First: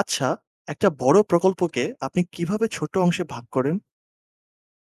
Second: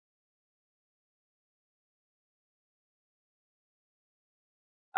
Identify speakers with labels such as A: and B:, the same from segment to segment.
A: আচ্ছা, একটা বড় প্রকল্পকে আপনি কিভাবে ছোট অংশে ভাগ করেন?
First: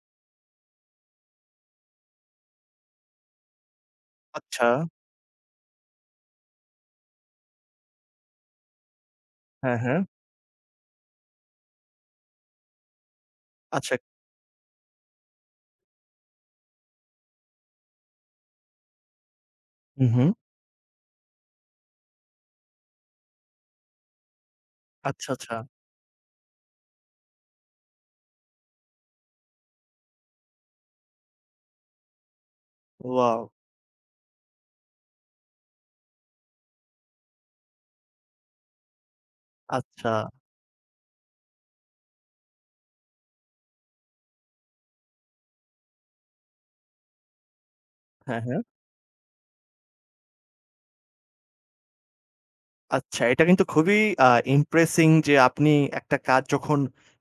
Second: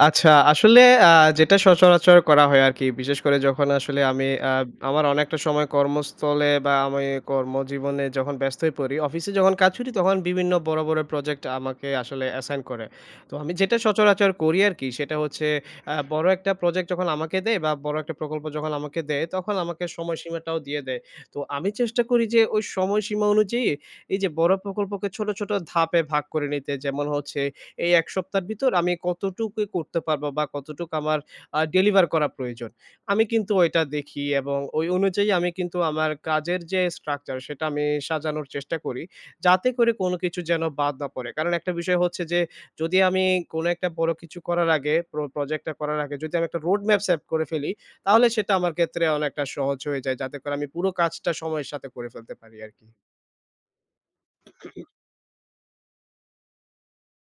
B: আচ্ছা, আসলে আ যেটা সচরাচর করা হয় আরকি। বিশেষ করে যখন আসলে আমি
A: আচ্ছা,
B: আমার অনেকটা সময় কর্মস্থলে বা আমি কর্মজীবনে যখন ব্যস্ত হয়ে পড়ি, অফিসে যখন কাজ
A: হ্যাঁ,
B: করি
A: হ্যাঁ।
B: তখন বিভিন্ন বড়, বড় প্রজেক্ট আমাকে আসলে অ্যাসাইন করে। তো আমি যেটা
A: আচ্ছা,
B: সচরাচর করি আরকি সেটা হচ্ছে বড় একটা প্রজেক্ট যখন আমাকে দেয় বা বড় একটা প্রকল্প যখন আমাকে দেয়, তখন আমাকে
A: হু, হু।
B: সময়সীমাটাও দিয়ে দেয়। তো আমি চেষ্টা করি যে ওই সময়সীমা অনুযায়ী এই যে বড় প্রকল্পকে
A: আচ্ছা,
B: ছোট, ছোট
A: আচ্ছা।
B: ধাপে ভাগ করে নিতে। যেমন হচ্ছে এই ১ সপ্তাহের ভিতর আমি কতটুকু করতে পারবো বা কতটুকু আমার ডেলিভার করা প্রয়োজন। আমি
A: ওয়াও!
B: কিন্তু ওইটা দেখি এবং ওই অনুযায়ী আমি কিন্তু আমার কাজের যে স্ট্রাকচার সেটা আমি সাজানোর চেষ্টা করি। যাতে করে
A: আচ্ছা,
B: কোনো কিছু যেন বাদ না পড়ে। কারণ একটা বিষয় হচ্ছে যে, যদি আমি কোনো একটা বড় কিছু করার আগে প্রজেক্টটা করার আগে যদি আমি একটা রোড ম্যাপ সেট করে ফেলি, তাহলে
A: হ্যাঁ,
B: সেটা
A: হ্যাঁ।
B: আমার ক্ষেত্রে অনেকটা সহজ হয়ে যায়। যাতে করে আমি পুরো কাজটা সময়ের সাথে করে ফেলতে পারি আরকি।
A: আচ্ছা, এটা কিন্তু খুবই আ ইমপ্রেসিং যে আপনি একটা কাজ যখন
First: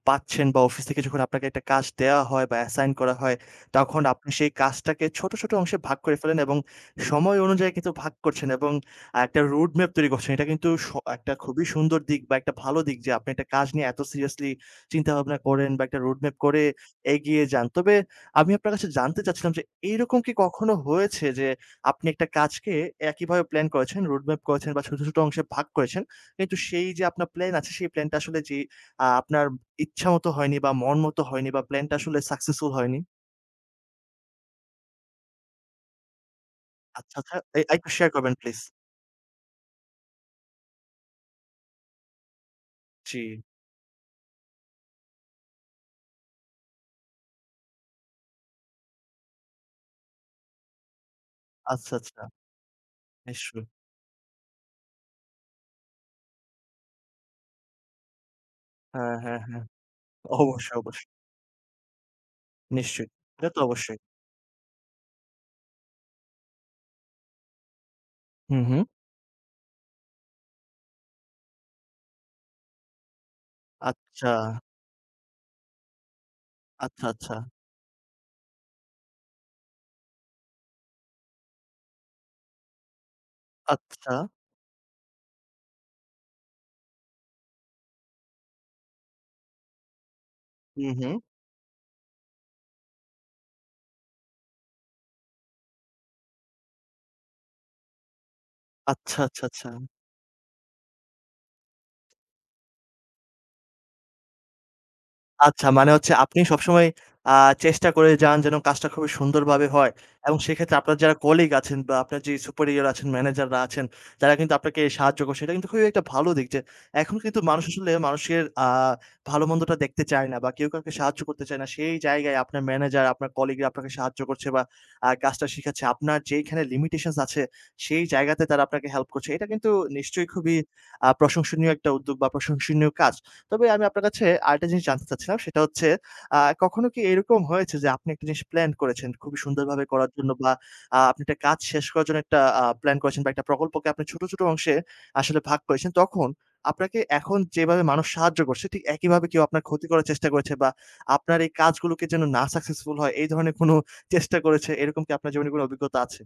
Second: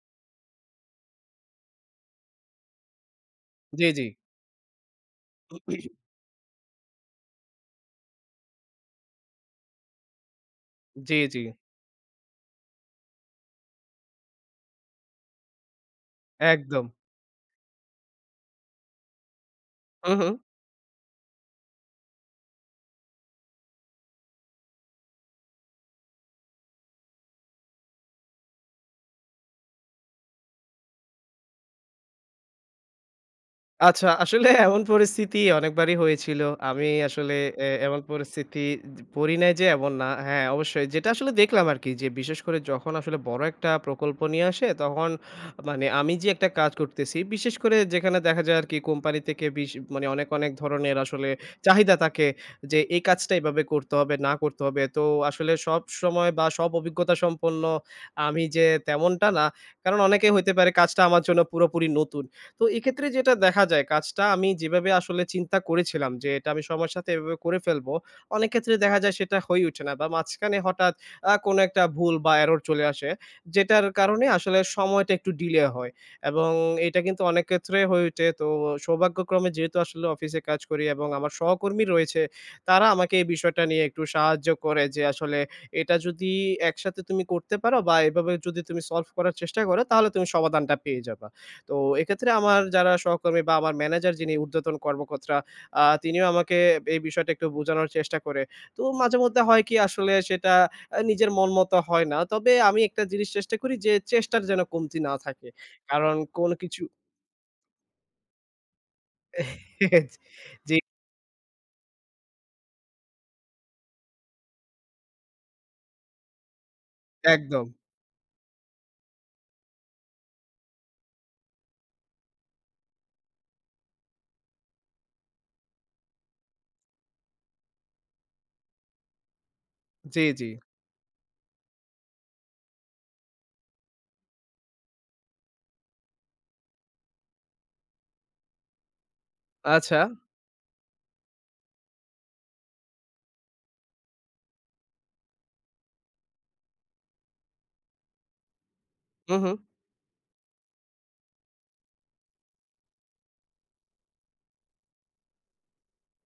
A: পাচ্ছেন বা অফিস থেকে যখন আপনাকে একটা কাজ দেয়া হয় বা অ্যাসাইন করা হয়,
B: জি,
A: তখন
B: জি।
A: আপনি সেই কাজটাকে ছোট, ছোট অংশে ভাগ করে ফেলেন এবং সময় অনুযায়ী কিন্তু ভাগ করছেন এবং একটা রোড ম্যাপ তৈরি করছেন। এটা কিন্তু
B: জি,
A: একটা
B: জি।
A: খুবই সুন্দর দিক বা একটা ভালো দিক যে আপনি একটা কাজ নিয়ে এত সিরিয়াসলি চিন্তাভাবনা করেন বা একটা রোড ম্যাপ করে
B: একদম।
A: এগিয়ে যান। তবে আমি আপনার কাছে জানতে চাচ্ছিলাম যে
B: হু,
A: এইরকম
B: হু।
A: কি কখনো হয়েছে যে আপনি একটা কাজকে একইভাবে প্ল্যান করেছেন, রোড ম্যাপ করেছেন বা ছোট, ছোট অংশে ভাগ করেছেন। কিন্তু সেই যে আপনার প্ল্যান আছে, সেই প্ল্যানটা আসলে যে আপনার ইচ্ছামত হয়নি বা মন মতো হয়নি বা প্ল্যানটা আসলে সাকসেসফুল হয়নি।
B: আচ্ছা, আসলে এমন পরিস্থিতি অনেকবারই হয়েছিল। আমি
A: আচ্ছা, আচ্ছা।
B: আসলে
A: আরেকটু
B: এমন
A: শেয়ার করবেন প্লিজ।
B: পরিস্থিতি পড়ি নাই যে এমন না। হ্যাঁ, অবশ্যই। যেটা আসলে দেখলাম আরকি, যে বিশেষ করে যখন আসলে
A: জি।
B: বড় একটা প্রকল্প নিয়ে আসে, তখন মানে আমি যে একটা কাজ করতেছি, বিশেষ করে যেখানে দেখা যায় আরকি কোম্পানি থেকে মানে অনেক, অনেক ধরনের আসলে
A: আচ্ছা,
B: চাহিদা
A: আচ্ছা।
B: থাকে যে এই কাজটা এভাবে
A: নিশ্চয়ই।
B: করতে হবে, না করতে হবে। তো আসলে সবসময় বা সব অভিজ্ঞতা সম্পন্ন আমি যে
A: হ্যাঁ,
B: তেমনটা
A: হ্যাঁ,
B: না।
A: হ্যাঁ।
B: কারণ অনেকেই হইতে পারে
A: অবশ্যই,
B: কাজটা
A: অবশ্যই।
B: আমার জন্য পুরোপুরি নতুন। তো এক্ষেত্রে
A: নিশ্চয়ই।
B: যেটা
A: এটা তো
B: দেখা যায়,
A: অবশ্যই।
B: কাজটা আমি যেভাবে আসলে চিন্তা করেছিলাম যে এটা আমি সময়ের সাথে এভাবে করে ফেলবো, অনেক
A: হুম,
B: ক্ষেত্রে
A: হুম।
B: দেখা যায় সেটা হয়ে ওঠে না বা মাঝখানে হঠাৎ কোনো একটা ভুল বা error চলে আসে, যেটার কারণে
A: আচ্ছা,
B: আসলে সময়টা একটু delay হয়, এবং এটা
A: আচ্ছা,
B: কিন্তু
A: আচ্ছা,
B: অনেক ক্ষেত্রে হয়ে ওঠে। তো সৌভাগ্যক্রমে যেহেতু আসলে অফিসে কাজ করি এবং আমার সহকর্মী রয়েছে, তারা আমাকে এই বিষয়টা নিয়ে একটু
A: আচ্ছা।
B: সাহায্য করে যে আসলে এটা যদি একসাথে তুমি করতে পারো বা এভাবে যদি তুমি solve করার চেষ্টা করো তাহলে তুমি সমাধানটা
A: হুম,
B: পেয়ে
A: হুম।
B: যাবা। তো এক্ষেত্রে আমার যারা সহকর্মী বা আমার ম্যানেজার যিনি ঊর্ধ্বতন কর্মকর্তা তিনিও আমাকে এই বিষয়টা একটু বোঝানোর চেষ্টা করে। তো
A: আচ্ছা,
B: মাঝেমধ্যে
A: আচ্ছা,
B: হয়
A: আচ্ছা।
B: কি আসলে সেটা নিজের মন মতো হয় না। তবে আমি একটা জিনিস চেষ্টা করি যে চেষ্টার যেন কমতি না থাকে।
A: আচ্ছা, মানে হচ্ছে
B: কারণ
A: আপনি
B: কোন কিছু
A: সবসময় আ চেষ্টা করে যান যেন কাজটা খুবই সুন্দরভাবে হয়। এবং সেক্ষেত্রে
B: জি,
A: আপনার যারা কলিগ আছেন বা আপনার যে সুপিরিয়র আছেন, ম্যানেজাররা আছেন, তারা কিন্তু আপনাকে সাহায্য করছে। এটা কিন্তু খুবই একটা ভালো দিক যে এখন কিন্তু মানুষ
B: একদম।
A: আসলে মানুষের ভালো-মন্দটা দেখতে চায় না বা কেউ কাউকে সাহায্য করতে চায় না। সেই জায়গায় আপনার ম্যানেজার, আপনার কলিগরা আপনাকে সাহায্য করছে বা কাজটা শিখাচ্ছে। আপনার যেইখানে লিমিটেশনস আছে, সেই জায়গাতে তারা আপনাকে হেল্প করছে। এটা কিন্তু
B: জি,
A: নিশ্চয়ই
B: জি।
A: খুবই প্রশংসনীয় একটা উদ্যোগ বা প্রশংসনীয় কাজ। তবে আমি আপনার কাছে আরেকটা জিনিস জানতে চাচ্ছিলাম সেটা হচ্ছে কখনো কি এরকম হয়েছে যে আপনি একটা জিনিস প্ল্যান করেছেন খুবই সুন্দরভাবে
B: আচ্ছা।
A: করার জন্য বা আপনি একটা কাজ শেষ করার জন্য একটা প্ল্যান করেছেন বা একটা প্রকল্পকে আপনি ছোট, ছোট অংশে আসলে ভাগ করেছেন। তখন আপনাকে এখন যেভাবে মানুষ সাহায্য করছে ঠিক একইভাবে
B: হু,
A: কেউ
B: হু।
A: আপনার ক্ষতি করার চেষ্টা করেছে বা আপনার এই কাজগুলোকে যেন না সাকসেসফুল হয় এই ধরনের কোনো চেষ্টা করেছে এরকম কি আপনার জীবনে কোনো অভিজ্ঞতা আছে?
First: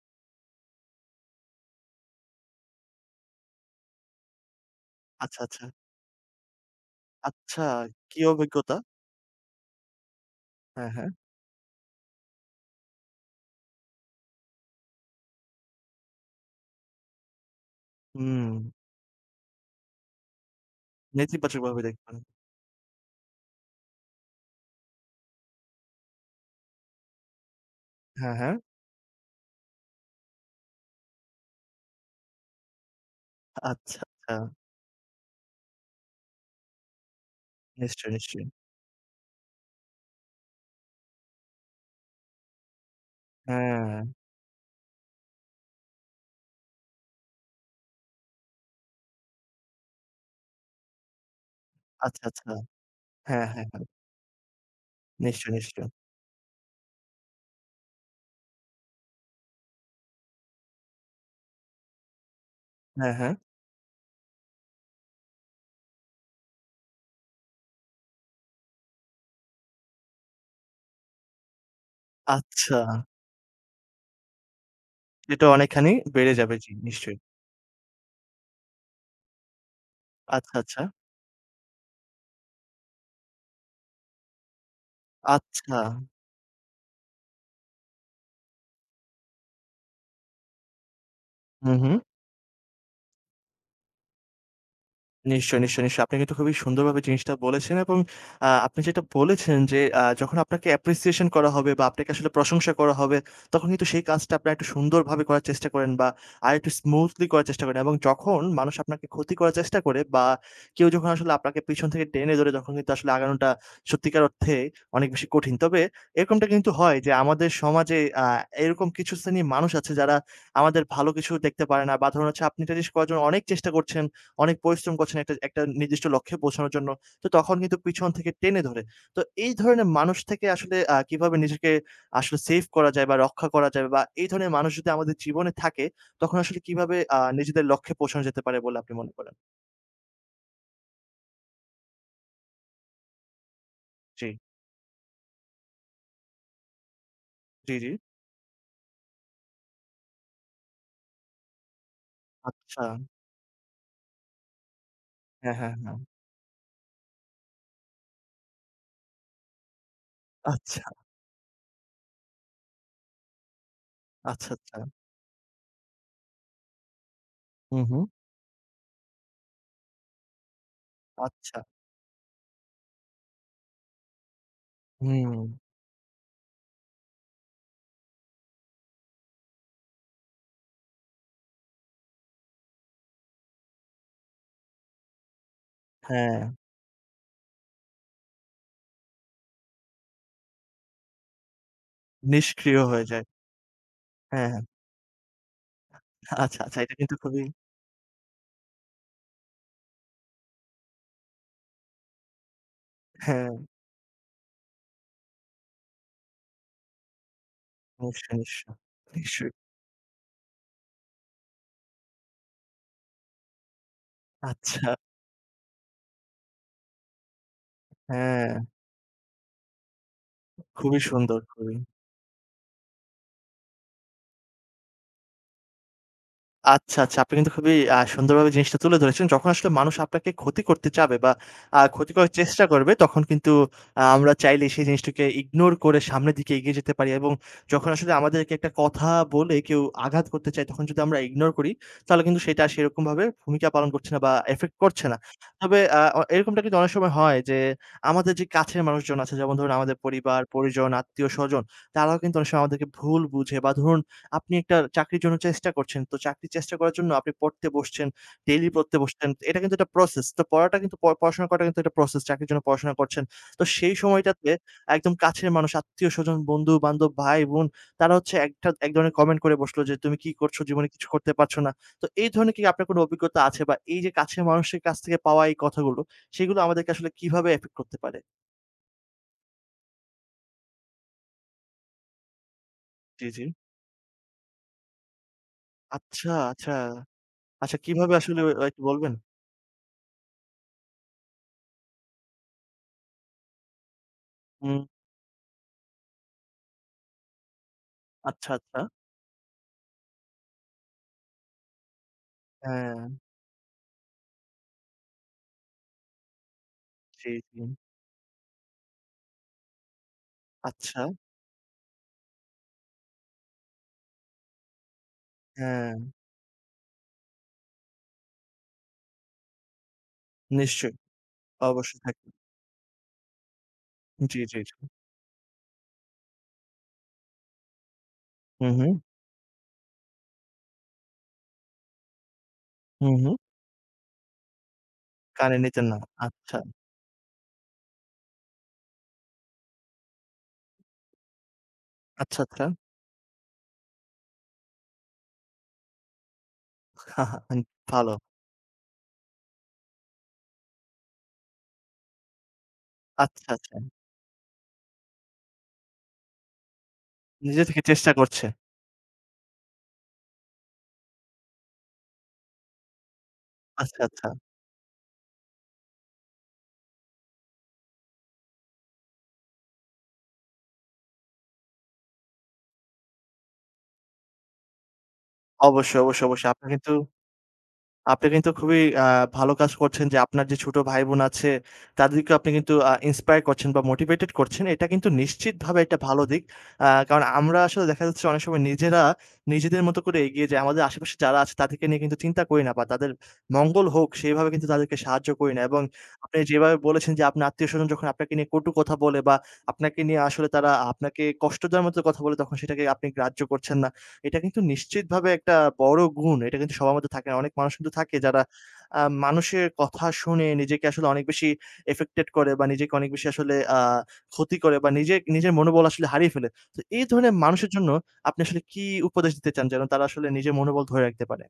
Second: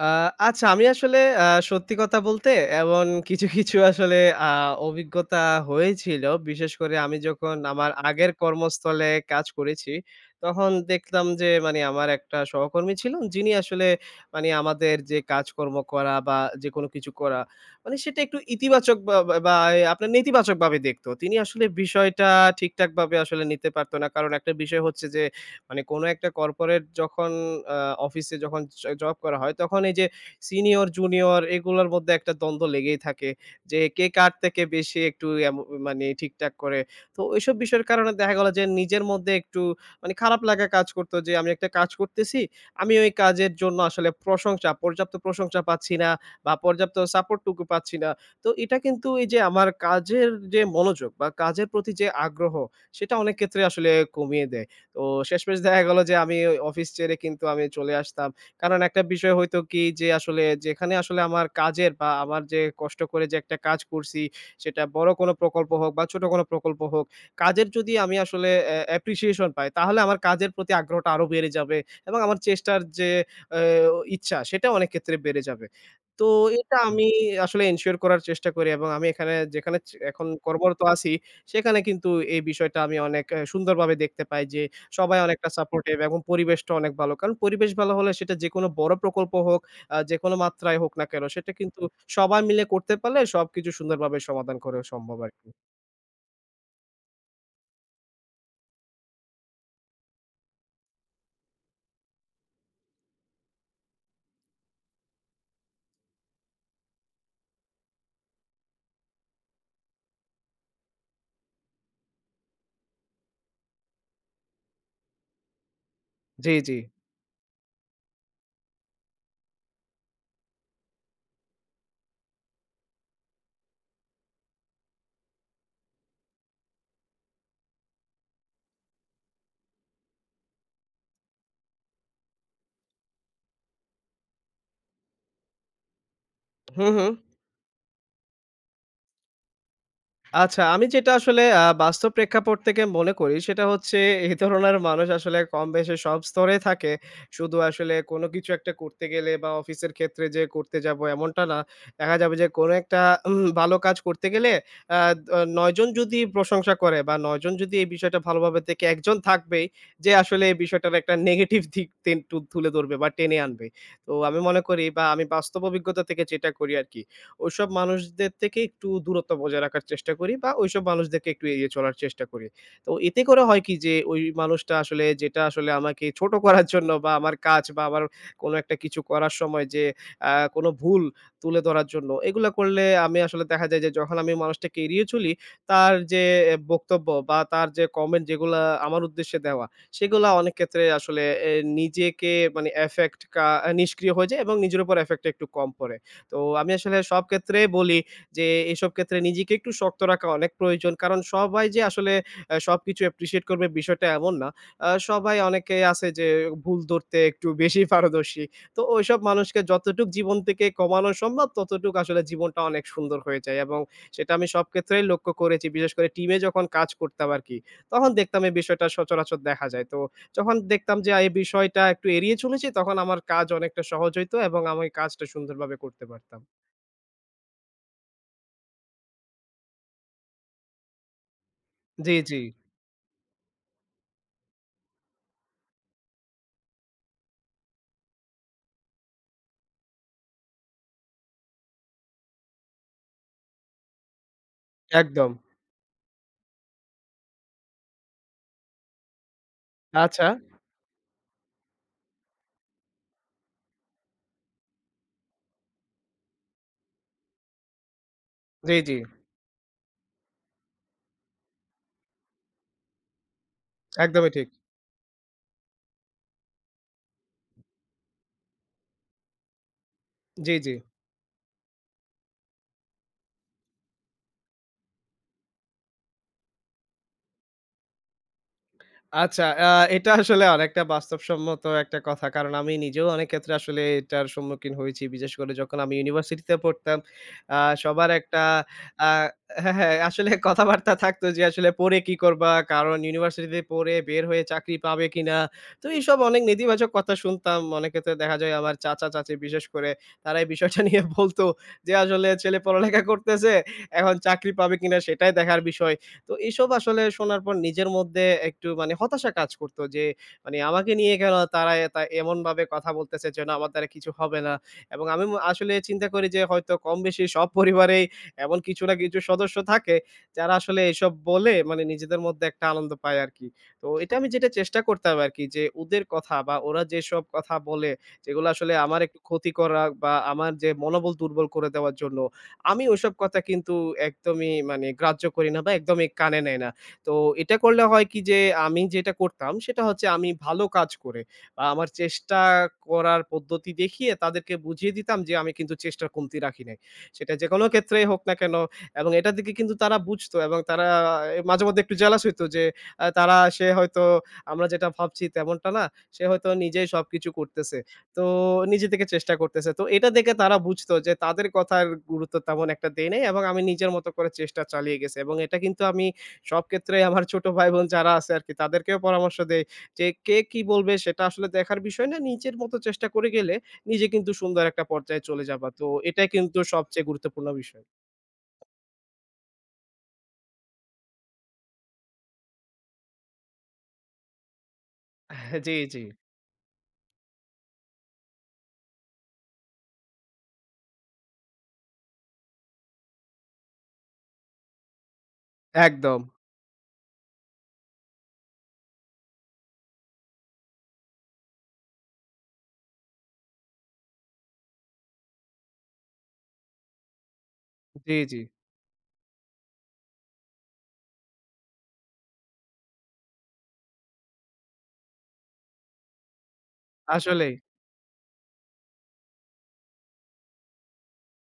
B: আ আচ্ছা, আমি আসলে সত্যি কথা বলতে এমন কিছু, কিছু আসলে আ
A: আচ্ছা,
B: অভিজ্ঞতা
A: আচ্ছা।
B: হয়েছিল। বিশেষ করে আমি যখন
A: আচ্ছা,
B: আমার
A: কি
B: আগের
A: অভিজ্ঞতা?
B: কর্মস্থলে কাজ করেছি, তখন
A: হ্যাঁ, হ্যাঁ।
B: দেখলাম যে মানে আমার একটা সহকর্মী ছিলেন, যিনি আসলে মানে আমাদের যে কাজকর্ম করা বা যেকোনো কিছু করা, মানে সেটা একটু
A: হুম।
B: ইতিবাচক বা বা বা আপনার নেতিবাচকভাবে দেখতো। তিনি আসলে
A: নেতিবাচকভাবে দেখবেন।
B: বিষয়টা ঠিকঠাকভাবে আসলে নিতে পারত না। কারণ একটা বিষয় হচ্ছে যে, মানে কোনো একটা কর্পোরেট যখন আ
A: হ্যাঁ,
B: অফিসে
A: হ্যাঁ।
B: যখন জব করা হয়, তখন এই যে সিনিয়র, জুনিয়র এগুলোর মধ্যে একটা দ্বন্দ্ব লেগেই থাকে। যে
A: আচ্ছা,
B: কে কার
A: আচ্ছা।
B: থেকে বেশি একটু মানে ঠিকঠাক করে। তো ওইসব বিষয়ের
A: নিশ্চয়ই,
B: কারণে দেখা
A: নিশ্চয়ই।
B: গেল যে নিজের মধ্যে একটু মানে খারাপ লাগা কাজ করত যে আমি একটা কাজ করতেছি। আমি ওই কাজের জন্য
A: হ্যাঁ,
B: আসলে প্রশংসা, পর্যাপ্ত প্রশংসা পাচ্ছি না বা পর্যাপ্ত সাপোর্ট টুকু পাচ্ছি না। তো এটা কিন্তু এই যে আমার কাজের যে মনোযোগ বা কাজের প্রতি যে
A: আচ্ছা, আচ্ছা।
B: আগ্রহ, সেটা অনেক
A: হ্যাঁ,
B: ক্ষেত্রে
A: হ্যাঁ, হ্যাঁ।
B: আসলে কমিয়ে দেয়। তো
A: নিশ্চয়ই,
B: শেষমেশ দেখা
A: নিশ্চয়ই।
B: গেল যে আমি ওই অফিস ছেড়ে কিন্তু আমি চলে আসতাম। কারণ একটা বিষয় হইতো কি, যে আসলে যেখানে আসলে আমার কাজের বা আমার যে কষ্ট
A: হ্যাঁ,
B: করে
A: হ্যাঁ।
B: যে একটা কাজ করছি, সেটা বড় কোনো প্রকল্প হোক বা ছোট কোনো প্রকল্প হোক, কাজের যদি আমি আসলে অ্যাপ্রিসিয়েশন পাই তাহলে আমার কাজের প্রতি আগ্রহটা আরো বেড়ে যাবে এবং আমার
A: আচ্ছা,
B: চেষ্টার যে অ্যা ইচ্ছা সেটা অনেক ক্ষেত্রে বেড়ে
A: এটা
B: যাবে।
A: অনেকখানি
B: তো
A: বেড়ে যাবে। জি,
B: এটা হুম। আমি
A: নিশ্চয়ই।
B: আসলে এনশিওর করার চেষ্টা করি, এবং আমি এখানে যেখানে এখন
A: আচ্ছা, আচ্ছা।
B: কর্মরত আছি সেখানে কিন্তু এই বিষয়টা আমি অনেক সুন্দরভাবে দেখতে পাই যে সবাই অনেকটা
A: আচ্ছা।
B: সাপোর্টিভ এবং পরিবেশটা অনেক ভালো। কারণ পরিবেশ ভালো হলে সেটা যেকোনো বড় প্রকল্প হোক, যেকোনো মাত্রায় হোক না কেন সেটা
A: হু,
B: কিন্তু
A: হু।
B: সবাই মিলে করতে পারলে সবকিছু সুন্দরভাবে সমাধান করা সম্ভব আরকি।
A: নিশ্চয়ই, নিশ্চয়ই, নিশ্চয়ই। আপনি কিন্তু খুবই সুন্দরভাবে জিনিসটা বলেছেন এবং আপনি যেটা বলেছেন যে যখন আপনাকে অ্যাপ্রিসিয়েশন করা হবে বা আপনাকে আসলে প্রশংসা করা হবে, তখন কিন্তু সেই কাজটা আপনারা একটু সুন্দরভাবে করার চেষ্টা করেন বা আরেকটু স্মুথলি করার চেষ্টা করেন এবং যখন মানুষ আপনাকে ক্ষতি করার চেষ্টা করে বা কেউ যখন আসলে আপনাকে পিছন থেকে টেনে ধরে তখন কিন্তু আসলে আগানোটা সত্যিকার অর্থে অনেক বেশি কঠিন। তবে এরকমটা
B: জি,
A: কিন্তু
B: জি।
A: হয় যে আমাদের সমাজে এরকম কিছু শ্রেণীর মানুষ আছে যারা আমাদের ভালো কিছু দেখতে পারে না বা ধরুন হচ্ছে আপনি একটা জিনিস করার জন্য অনেক চেষ্টা করছেন। অনেক পরিশ্রম করছেন একটা একটা নির্দিষ্ট লক্ষ্যে পৌঁছানোর জন্য। তো তখন কিন্তু পিছন থেকে টেনে ধরে। তো এই ধরনের মানুষ থেকে আসলে কিভাবে নিজেকে আসলে সেভ করা যায় বা রক্ষা করা যায় বা এই ধরনের মানুষ যদি আমাদের জীবনে থাকে, তখন আসলে
B: হু,
A: কিভাবে
B: হু।
A: নিজেদের লক্ষ্যে পৌঁছানো যেতে পারে বলে আপনি মনে করেন?
B: আচ্ছা, আমি যেটা আসলে বাস্তব প্রেক্ষাপট থেকে মনে করি সেটা হচ্ছে
A: জি,
B: এই ধরনের মানুষ আসলে কমবেশি সব স্তরে থাকে। শুধু
A: জি, জি।
B: আসলে কোনো কিছু একটা করতে গেলে বা অফিসের ক্ষেত্রে যে করতে যাব এমনটা না। দেখা যাবে যে কোনো
A: আচ্ছা।
B: একটা ভালো কাজ করতে গেলে আ আ
A: হ্যাঁ,
B: ৯
A: হ্যাঁ,
B: জন
A: হ্যাঁ।
B: যদি প্রশংসা করে বা ৯ জন যদি এই বিষয়টা ভালোভাবে দেখে, একজন থাকবেই যে আসলে এই
A: আচ্ছা,
B: বিষয়টার একটা নেগেটিভ দিক টেন তু তুলে ধরবে বা টেনে আনবে। তো আমি
A: আচ্ছা,
B: মনে
A: আচ্ছা।
B: করি বা আমি বাস্তব অভিজ্ঞতা থেকে যেটা করি আরকি। ওইসব
A: হুম, হুম।
B: মানুষদের থেকে একটু দূরত্ব বজায় রাখার চেষ্টা করি বা ওইসব মানুষদেরকে একটু
A: আচ্ছা।
B: এড়িয়ে চলার চেষ্টা করি। তো এতে করে হয় কি যে ওই মানুষটা আসলে
A: হুম।
B: যেটা আসলে আমাকে ছোট করার জন্য বা আমার কাজ বা আমার কোনো একটা কিছু করার সময় যে কোনো ভুল তুলে ধরার জন্য এগুলা করলে আমি আসলে দেখা যায় যে, যখন আমি মানুষটাকে এড়িয়ে চলি তার যে
A: হ্যাঁ,
B: বক্তব্য বা তার যে কমেন্ট যেগুলা আমার উদ্দেশ্যে দেওয়া সেগুলা অনেক ক্ষেত্রে আসলে এ নিজেকে মানে
A: নিষ্ক্রিয় হয়ে
B: এফেক্ট
A: যায়।
B: কা নিষ্ক্রিয় হয়ে যায়
A: হ্যাঁ,
B: এবং
A: হ্যাঁ।
B: নিজের উপর এফেক্টটা একটু কম পড়ে। তো
A: আচ্ছা,
B: আমি
A: আচ্ছা। এটা
B: আসলে
A: কিন্তু
B: সব
A: খুবই
B: ক্ষেত্রেই বলি যে, এসব ক্ষেত্রে নিজেকে একটু শক্ত রাখা অনেক প্রয়োজন। কারণ সবাই যে আসলে সবকিছু appreciate
A: হ্যাঁ,
B: করবে বিষয়টা এমন না। সবাই অনেকেই আছে যে ভুল ধরতে একটু বেশি
A: নিশ্চয়ই,
B: পারদর্শী।
A: নিশ্চয়ই।
B: তো ওইসব
A: নিশ্চয়ই।
B: মানুষকে যতটুক জীবন থেকে কমানো সম্ভব ততটুক আসলে জীবনটা অনেক সুন্দর হয়ে যায় এবং সেটা আমি সব
A: আচ্ছা।
B: ক্ষেত্রেই লক্ষ্য করেছি। বিশেষ করে টিমে যখন কাজ করতাম আরকি, তখন দেখতাম
A: হ্যাঁ।
B: এই বিষয়টা সচরাচর দেখা যায়। তো যখন দেখতাম
A: খুবই
B: যে এই
A: সুন্দর, খুবই।
B: বিষয়টা একটু এড়িয়ে চলেছি, তখন আমার কাজ অনেকটা সহজ হইতো এবং আমি কাজটা সুন্দরভাবে করতে পারতাম।
A: আচ্ছা, আচ্ছা। আপনি কিন্তু খুবই সুন্দরভাবে জিনিসটা তুলে ধরেছেন। যখন আসলে মানুষ আপনাকে ক্ষতি করতে চাবে বা ক্ষতি
B: জি,
A: করার
B: জি।
A: চেষ্টা করবে, তখন কিন্তু আমরা চাইলেই সেই জিনিসটাকে ইগনোর করে সামনের দিকে এগিয়ে যেতে পারি এবং যখন আসলে আমাদেরকে একটা কথা বলে কেউ আঘাত করতে চায়, তখন যদি আমরা ইগনোর করি, তাহলে কিন্তু সেটা সেরকমভাবে ভূমিকা পালন করছে না বা এফেক্ট করছে না।
B: একদম।
A: তবে আ অ এরকমটা কিন্তু অনেক সময় হয় যে, আমাদের যে কাছের মানুষজন আছে, যেমন ধরুন আমাদের
B: আচ্ছা।
A: পরিবার, পরিজন, আত্মীয়স্বজন, তারাও কিন্তু অনেক সময় আমাদেরকে ভুল বুঝে বা ধরুন আপনি একটা চাকরির জন্য চেষ্টা করছেন। তো চাকরির চেষ্টা করার জন্য আপনি পড়তে বসছেন, ডেইলি
B: জি, জি।
A: পড়তে বসছেন। এটা কিন্তু একটা প্রসেস। তো পড়াটা কিন্তু পড়াশোনা করাটা কিন্তু একটা প্রসেস। চাকরির জন্য পড়াশোনা করছেন। তো সেই
B: একদমই ঠিক।
A: সময়টাতে একদম কাছের মানুষ, আত্মীয়স্বজন, বন্ধু-বান্ধব, ভাই-বোন তারা হচ্ছে একটা এক ধরনের কমেন্ট করে বসলো যে, "তুমি কি
B: জি,
A: করছো?
B: জি।
A: জীবনে কিছু করতে পারছো না।" তো এই ধরনের কি আপনার কোনো অভিজ্ঞতা আছে বা এই যে কাছের মানুষের কাছ থেকে পাওয়া এই কথাগুলো, সেগুলো আমাদেরকে আসলে কিভাবে এফেক্ট করতে পারে?
B: আচ্ছা, এটা আসলে অনেকটা বাস্তবসম্মত একটা কথা। কারণ আমি নিজেও
A: জি,
B: অনেক
A: জি।
B: ক্ষেত্রে আসলে এটার সম্মুখীন হয়েছি। বিশেষ করে যখন আমি
A: আচ্ছা,
B: ইউনিভার্সিটিতে
A: আচ্ছা।
B: পড়তাম, আ
A: আচ্ছা
B: সবার
A: কিভাবে
B: একটা
A: আসলে একটু
B: আ
A: বলবেন?
B: হ্যাঁ, হ্যাঁ, আসলে কথাবার্তা থাকতো যে আসলে পড়ে কি করবা? কারণ ইউনিভার্সিটিতে পড়ে বের হয়ে চাকরি
A: হুম।
B: পাবে কিনা? তো এইসব অনেক নেতিবাচক কথা শুনতাম। অনেক ক্ষেত্রে দেখা
A: আচ্ছা,
B: যায় আমার
A: আচ্ছা।
B: চাচা-চাচী বিশেষ করে তারা এই বিষয়টা নিয়ে বলত যে আসলে ছেলে পড়ালেখা
A: হ্যাঁ।
B: করতেছে, এখন চাকরি পাবে কিনা সেটাই দেখার বিষয়। তো এসব আসলে
A: জি,
B: শোনার পর
A: জি।
B: নিজের মধ্যে একটু মানে হতাশা কাজ করতো যে মানে আমাকে
A: আচ্ছা।
B: নিয়ে কেন তারা তা এমনভাবে কথা বলতেছে যেন আমার দ্বারা কিছু হবে না, এবং আমি আসলে
A: হ্যাঁ,
B: চিন্তা করি যে হয়তো কম বেশি সব পরিবারেই এমন কিছু না কিছু সদস্য থাকে যারা আসলে
A: নিশ্চয়ই।
B: এসব বলে মানে
A: অবশ্যই
B: নিজেদের
A: থাকবে।
B: মধ্যে একটা আনন্দ পায় আর কি। তো এটা আমি
A: জি,
B: যেটা
A: জি, জি।
B: চেষ্টা করতাম আর কি যে ওদের কথা বা ওরা যেসব কথা বলে যেগুলো
A: হু,
B: আসলে
A: হু,
B: আমার একটু ক্ষতি করা বা আমার যে মনোবল দুর্বল করে দেওয়ার জন্য, আমি
A: হু,
B: ওসব
A: হু।
B: কথা কিন্তু একদমই মানে গ্রাহ্য করি
A: কানে
B: না বা
A: নিতেন না।
B: একদমই কানে
A: আচ্ছা,
B: নেই না। তো এটা করলে হয় কি যে আমি যেটা করতাম সেটা হচ্ছে আমি ভালো কাজ করে বা আমার চেষ্টা
A: আচ্ছা, আচ্ছা।
B: করার পদ্ধতি দেখিয়ে তাদেরকে বুঝিয়ে দিতাম যে আমি কিন্তু চেষ্টার কমতি রাখি নাই। সেটা যেকোনো ক্ষেত্রেই
A: ভালো।
B: হোক না কেন, এবং এটা থেকে কিন্তু তারা বুঝতো এবং তারা মাঝেমধ্যে একটু জেলাস হইতো যে তারা
A: আচ্ছা,
B: সে
A: আচ্ছা।
B: হয়তো আমরা যেটা ভাবছি তেমনটা না। সে হয়তো নিজেই সবকিছু
A: নিজে
B: করতেছে।
A: থেকে চেষ্টা
B: তো
A: করছে।
B: নিজে থেকে চেষ্টা করতেছে। তো এটা দেখে তারা বুঝতো যে তাদের কথার গুরুত্ব তেমন একটা দেই নাই এবং আমি নিজের
A: আচ্ছা,
B: মতো
A: আচ্ছা।
B: করে চেষ্টা চালিয়ে গেছি, এবং এটা কিন্তু আমি সব ক্ষেত্রেই আমার ছোট ভাই-বোন যারা আছে আরকি তাদেরকেও পরামর্শ দেই যে কে কি বলবে সেটা আসলে দেখার বিষয় না। নিজের মতো চেষ্টা করে গেলে নিজে কিন্তু সুন্দর একটা পর্যায়ে চলে যাবা। তো
A: অবশ্যই, অবশ্যই,
B: এটাই
A: অবশ্যই।
B: কিন্তু
A: আপনি কিন্তু
B: সবচেয়ে গুরুত্বপূর্ণ বিষয়।
A: আপনি কিন্তু খুবই ভালো কাজ করছেন যে, আপনার যে ছোট ভাই-বোন আছে, তাদেরকেও আপনি কিন্তু ইন্সপায়ার করছেন বা মোটিভেটেড করছেন। এটা কিন্তু
B: জি,
A: নিশ্চিতভাবে একটা
B: জি।
A: ভালো দিক। কারণ আমরা আসলে দেখা যাচ্ছে অনেক সময় নিজেরা নিজেদের মতো করে এগিয়ে যাই। আমাদের আশেপাশে যারা আছে তাদেরকে নিয়ে কিন্তু চিন্তা করি না বা তাদের মঙ্গল হোক সেইভাবে কিন্তু তাদেরকে সাহায্য করি না। এবং
B: একদম।
A: আপনি যেভাবে বলেছেন যে, আপনার আত্মীয়স্বজন যখন আপনাকে নিয়ে কটু কথা বলে বা আপনাকে নিয়ে আসলে তারা আপনাকে কষ্ট দেওয়ার মতো কথা বলে তখন সেটাকে আপনি গ্রাহ্য করছেন না। এটা কিন্তু নিশ্চিতভাবে একটা বড় গুণ। এটা কিন্তু সবার মধ্যে থাকে না। অনেক মানুষ কিন্তু
B: জি,
A: থাকে
B: জি।
A: যারা মানুষের কথা শুনে নিজেকে আসলে অনেক বেশি affected করে বা নিজেকে অনেক বেশি আসলে ক্ষতি করে বা নিজে নিজের মনোবল আসলে হারিয়ে ফেলে। তো এই ধরনের
B: আসলেই।
A: মানুষের জন্য আপনি আসলে কি উপদেশ দিতে চান যেন তারা আসলে নিজের মনোবল ধরে রাখতে পারে?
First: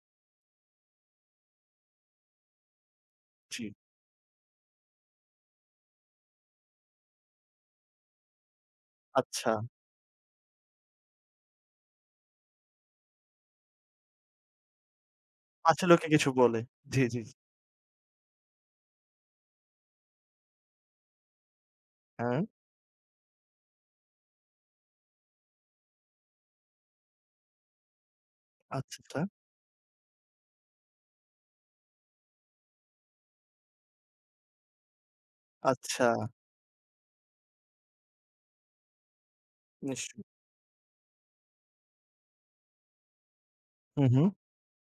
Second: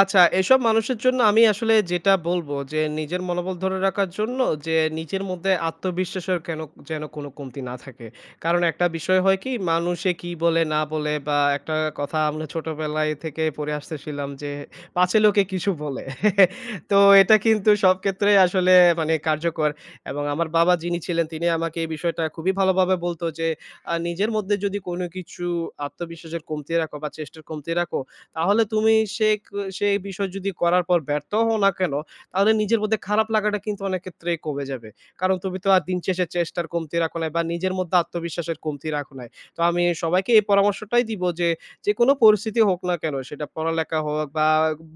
B: আচ্ছা, এসব মানুষের জন্য আমি আসলে যেটা বলব যে, নিজের মনোবল
A: জি।
B: ধরে রাখার জন্য যে, নিজের মধ্যে আত্মবিশ্বাসের কেন যেন কোনো কমতি না থাকে। কারণ একটা বিষয় হয়
A: আচ্ছা।
B: কি, মানুষে কি বলে না বলে বা একটা কথা আমরা ছোটবেলায় থেকে পড়ে আসতেছিলাম যে, "পাছে লোকে কিছু
A: পাছে
B: বলে।"
A: লোকে কিছু বলে।
B: তো
A: জি, জি, জি।
B: এটা কিন্তু সব ক্ষেত্রেই আসলে মানে কার্যকর, এবং আমার বাবা যিনি ছিলেন, তিনি আমাকে এই বিষয়টা
A: হ্যাঁ।
B: খুবই ভালোভাবে বলত যে, "নিজের মধ্যে যদি কোনো কিছু আত্মবিশ্বাসের কমতি রাখো বা চেষ্টার কমতি রাখো, তাহলে তুমি
A: আচ্ছা, আচ্ছা।
B: সে ক সেই বিষয় যদি করার পর ব্যর্থ হও না কেন, তাহলে নিজের মধ্যে খারাপ লাগাটা কিন্তু অনেক ক্ষেত্রেই কমে যাবে। কারণ তুমি তো আর দিন
A: আচ্ছা।
B: শেষে চেষ্টার কমতি রাখো নাই বা নিজের মধ্যে আত্মবিশ্বাসের কমতি রাখো নাই।" তো আমি
A: নিশ্চয়ই।
B: সবাইকে এই পরামর্শটাই দিব যে, যেকোনো পরিস্থিতি হোক না কেন, সেটা পড়ালেখা
A: হুম, হুম।
B: হোক বা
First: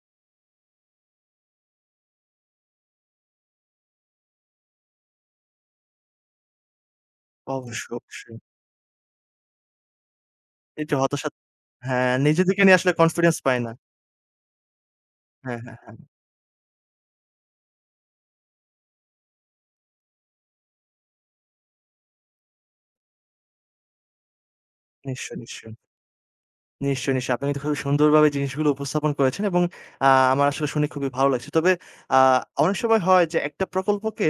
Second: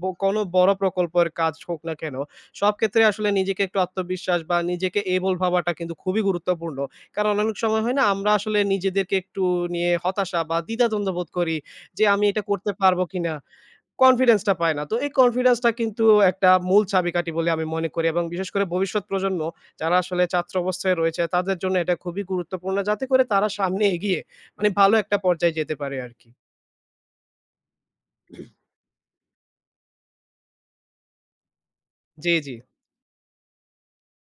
B: কোনো বড় প্রকল্পের কাজ হোক না কেন, সব ক্ষেত্রে আসলে নিজেকে একটু আত্মবিশ্বাস বা নিজেকে এবল ভাবাটা কিন্তু খুবই গুরুত্বপূর্ণ। কারণ অনেক সময়
A: অবশ্যই,
B: হয় না আমরা
A: অবশ্যই।
B: আসলে নিজেদেরকে একটু নিয়ে হতাশা বা
A: এই যে
B: দ্বিধাদ্বন্দ্ব
A: হতাশা
B: বোধ করি। যে
A: হ্যাঁ,
B: আমি এটা
A: নিজেদেরকে
B: করতে
A: নিয়ে আসলে
B: পারবো কিনা?
A: কনফিডেন্স পায় না।
B: কনফিডেন্সটা পায় না। তো এই
A: হ্যাঁ,
B: কনফিডেন্সটা
A: হ্যাঁ, হ্যাঁ।
B: কিন্তু একটা মূল চাবিকাঠি বলে আমি মনে করি, এবং বিশেষ করে ভবিষ্যৎ প্রজন্ম যারা আসলে ছাত্র অবস্থায় রয়েছে তাদের জন্য এটা খুবই গুরুত্বপূর্ণ, যাতে করে তারা সামনে এগিয়ে মানে ভালো একটা
A: নিশ্চয়ই,
B: পর্যায়ে
A: নিশ্চয়ই।
B: যেতে পারে আরকি।
A: নিশ্চয়ই, নিশ্চয়ই। আপনি কিন্তু খুবই সুন্দরভাবে জিনিসগুলো উপস্থাপন করেছেন এবং আ আমার আসলে শুনে খুবই ভালো লাগছে। তবে আ
B: জি, জি।
A: অনেক সময় হয় যে একটা প্রকল্পকে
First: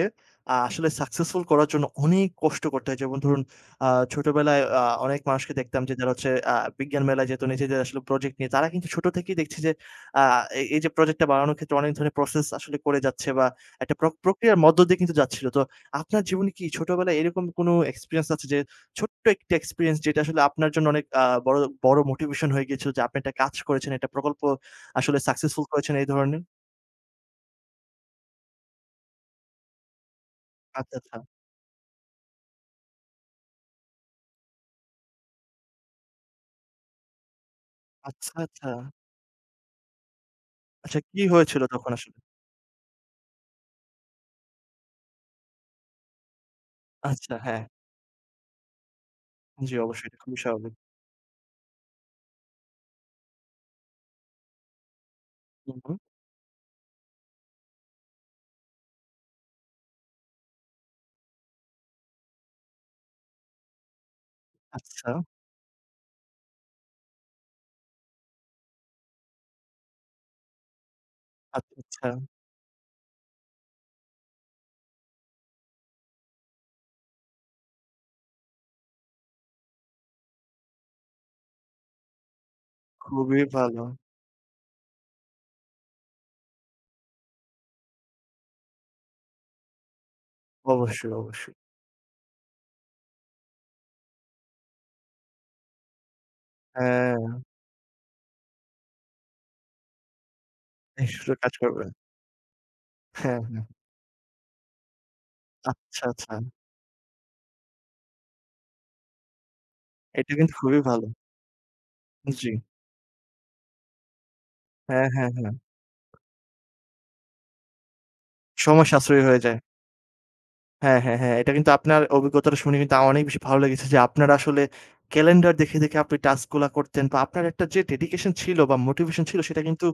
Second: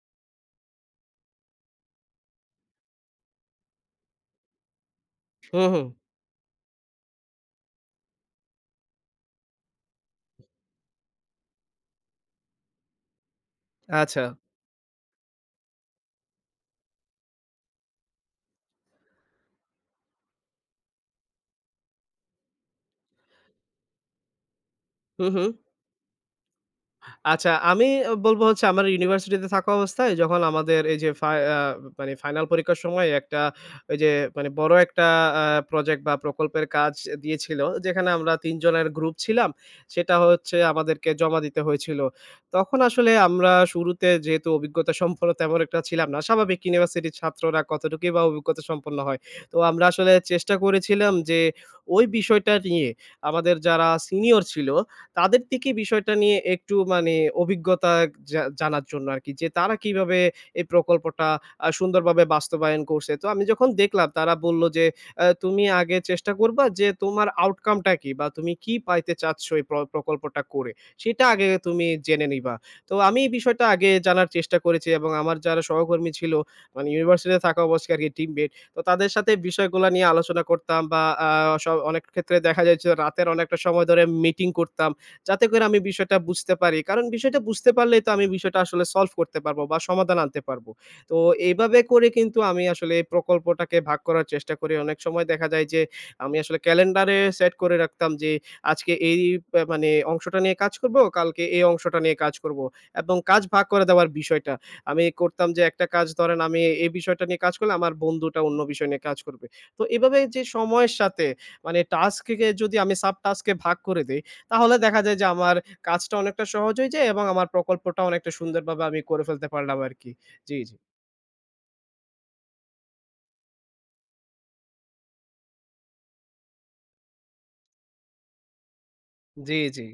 A: আসলে সাকসেসফুল করার জন্য অনেক কষ্ট করতে হয়। যেমন ধরুন আ ছোটবেলায় অনেক মানুষকে
B: হুম,
A: দেখতাম
B: হুম।
A: যে যারা হচ্ছে বিজ্ঞান মেলায় যেত নিজেদের আসলে প্রজেক্ট নিয়ে। তারা কিন্তু ছোট থেকেই দেখছি যে আ এই এই যে প্রজেক্টটা বানানোর ক্ষেত্রে অনেক ধরনের প্রসেস আসলে করে যাচ্ছে বা একটা
B: আচ্ছা।
A: প্রক্রিয়ার মধ্য দিয়ে কিন্তু যাচ্ছিল। তো আপনার জীবনে কি ছোটবেলায় এরকম কোনো এক্সপেরিয়েন্স আছে যে ছোট্ট একটা এক্সপেরিয়েন্স যেটা আসলে আপনার জন্য অনেক বড়, বড় মোটিভেশন হয়ে গিয়েছিল যে আপনি একটা কাজ করেছেন, একটা প্রকল্প আসলে
B: হু, হু।
A: সাকসেসফুল করেছেন এই ধরনের?
B: আচ্ছা, আমি বলব হচ্ছে আমার ইউনিভার্সিটিতে থাকা অবস্থায় যখন আমাদের
A: আচ্ছা,
B: এই যে
A: আচ্ছা।
B: ফাই আ মানে ফাইনাল পরীক্ষার সময় একটা ওই যে মানে বড় একটা আ প্রজেক্ট বা প্রকল্পের কাজ দিয়েছিল। যেখানে
A: আচ্ছা,
B: আমরা ৩
A: আচ্ছা।
B: জনের গ্রুপ ছিলাম। সেটা হচ্ছে
A: আচ্ছা
B: আমাদেরকে
A: কি
B: জমা
A: হয়েছিল
B: দিতে
A: তখন
B: হয়েছিল।
A: আসলে?
B: তখন আসলে আমরা শুরুতে যেহেতু অভিজ্ঞতা সম্পন্ন তেমন একটা ছিলাম না। স্বাভাবিক ইউনিভার্সিটির
A: আচ্ছা হ্যাঁ।
B: ছাত্ররা কতটুকুই বা অভিজ্ঞতা সম্পন্ন হয়। তো
A: জি
B: আমরা
A: অবশ্যই
B: আসলে
A: এটা খুবই
B: চেষ্টা
A: স্বাভাবিক।
B: করেছিলাম যে ওই বিষয়টা নিয়ে আমাদের যারা সিনিয়র ছিল তাদের থেকে
A: হু, হু।
B: বিষয়টা নিয়ে একটু মানে অভিজ্ঞতা জানার জন্য আরকি যে তারা কিভাবে এই প্রকল্পটা সুন্দরভাবে বাস্তবায়ন করছে। তো আমি যখন দেখলাম তারা বলল যে,
A: আচ্ছা,
B: তুমি আগে চেষ্টা করবা যে তোমার আউটকাম টা কি বা তুমি কি পাইতে চাচ্ছ এই প্রকল্পটা করে, সেটা আগে
A: আচ্ছা,
B: তুমি
A: আচ্ছা।
B: জেনে নিবা।" তো আমি এই বিষয়টা আগে জানার চেষ্টা করেছি এবং আমার যারা সহকর্মী ছিল মানে ইউনিভার্সিটিতে থাকা অবস্থায় আরকি টিমমেট। তো তাদের সাথে বিষয়গুলা নিয়ে আলোচনা করতাম বা আ স অনেক ক্ষেত্রে দেখা যায় যে রাতের
A: খুবই
B: অনেকটা
A: ভালো।
B: সময় ধরে মিটিং করতাম। যাতে করে আমি বিষয়টা বুঝতে পারি। কারণ বিষয়টা বুঝতে পারলেই তো আমি বিষয়টা আসলে সলভ করতে পারবো বা সমাধান আনতে পারবো।
A: অবশ্যই,
B: তো
A: অবশ্যই।
B: এইভাবে করে কিন্তু আমি আসলে এই প্রকল্পটাকে ভাগ করার চেষ্টা করি। অনেক সময় দেখা যায় যে আমি আসলে ক্যালেন্ডারে
A: হ্যাঁ,
B: সেট করে রাখতাম যে আজকে এই মানে অংশটা নিয়ে কাজ করবো,
A: এই সুযোগ
B: কালকে
A: কাজ
B: এই
A: করবে।
B: অংশটা নিয়ে কাজ করবো, এবং
A: হ্যাঁ,
B: কাজ
A: হ্যাঁ।
B: ভাগ করে দেওয়ার বিষয়টা। আমি করতাম যে একটা
A: আচ্ছা,
B: কাজ
A: আচ্ছা।
B: ধরেন, আমি এই বিষয়টা নিয়ে কাজ করলে আমার বন্ধুটা অন্য বিষয় নিয়ে কাজ করবে। তো এভাবে
A: এটা
B: যে
A: কিন্তু খুবই
B: সময়ের
A: ভালো।
B: সাথে মানে টাস্ককে
A: জি।
B: যদি আমি সাব টাস্কে ভাগ করে দেই, তাহলে দেখা
A: হ্যাঁ,
B: যায় যে
A: হ্যাঁ, হ্যাঁ।
B: আমার কাজটা অনেকটা সহজ হয়ে যায় এবং আমার প্রকল্পটা অনেকটা সুন্দরভাবে
A: সময়
B: আমি
A: সাশ্রয়ী
B: করে
A: হয়ে
B: ফেলতে
A: যায়।
B: পারলাম আরকি। জি, জি।
A: হ্যাঁ, হ্যাঁ, হ্যাঁ। এটা কিন্তু আপনার অভিজ্ঞতাটা শুনে কিন্তু আমার অনেক বেশি ভালো লেগেছে যে আপনারা আসলে ক্যালেন্ডার দেখে, দেখে আপনি টাস্ক গুলা করতেন বা আপনার একটা যে ডেডিকেশন ছিল বা মোটিভেশন ছিল
B: জি,
A: সেটা
B: জি।
A: কিন্তু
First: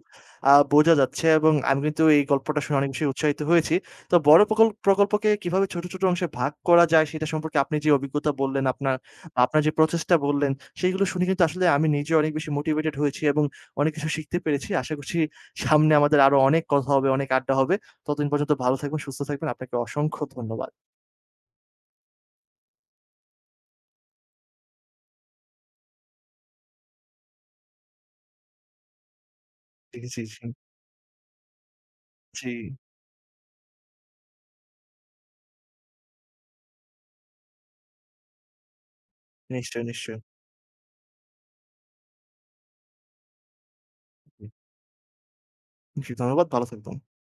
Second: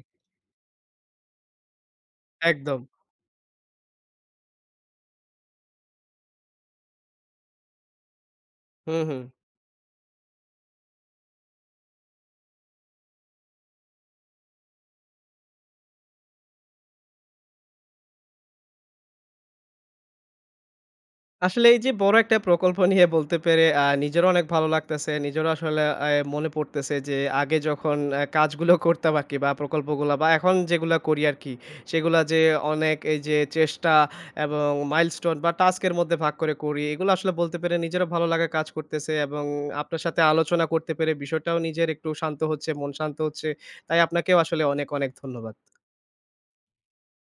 A: বোঝা যাচ্ছে এবং আমি কিন্তু এই গল্পটা শুনে
B: একদম।
A: অনেক বেশি উৎসাহিত হয়েছি। তো বড় প্রকল্পকে কিভাবে ছোট, ছোট অংশে ভাগ করা যায় সেটা সম্পর্কে আপনি যে অভিজ্ঞতা বললেন আপনার,
B: হুম, হুম।
A: আপনার যে প্রচেষ্টা বললেন সেইগুলো শুনে কিন্তু আসলে আমি নিজে অনেক বেশি মোটিভেটেড হয়েছি এবং অনেক কিছু শিখতে পেরেছি। আশা করছি সামনে আমাদের আরো অনেক কথা হবে, অনেক আড্ডা হবে। ততদিন পর্যন্ত ভালো থাকবেন, সুস্থ থাকবেন। আপনাকে অসংখ্য ধন্যবাদ।
B: আসলে এই যে বড় একটা প্রকল্প নিয়ে বলতে পেরে নিজেরও অনেক ভালো লাগতেছে। নিজেরও আসলে মনে পড়তেছে যে আগে যখন কাজগুলো করতাম আরকি বা
A: জি,
B: প্রকল্পগুলা
A: জি,
B: বা
A: জি।
B: এখন যেগুলা করি আরকি, সেগুলা যে
A: জি,
B: অনেক এই যে চেষ্টা এবং মাইলস্টোন বা টাস্ক এর মধ্যে ভাগ করে করি। এগুলো আসলে বলতে পেরে নিজেরও ভালো লাগা কাজ করতেছে, এবং
A: নিশ্চয়ই,
B: আপনার
A: নিশ্চয়ই।
B: সাথে আলোচনা করতে পেরে বিষয়টাও নিজের একটু শান্ত হচ্ছে, মন শান্ত হচ্ছে। তাই আপনাকেও আসলে অনেক, অনেক ধন্যবাদ।
A: জি, ধন্যবাদ। ভালো থাকবেন।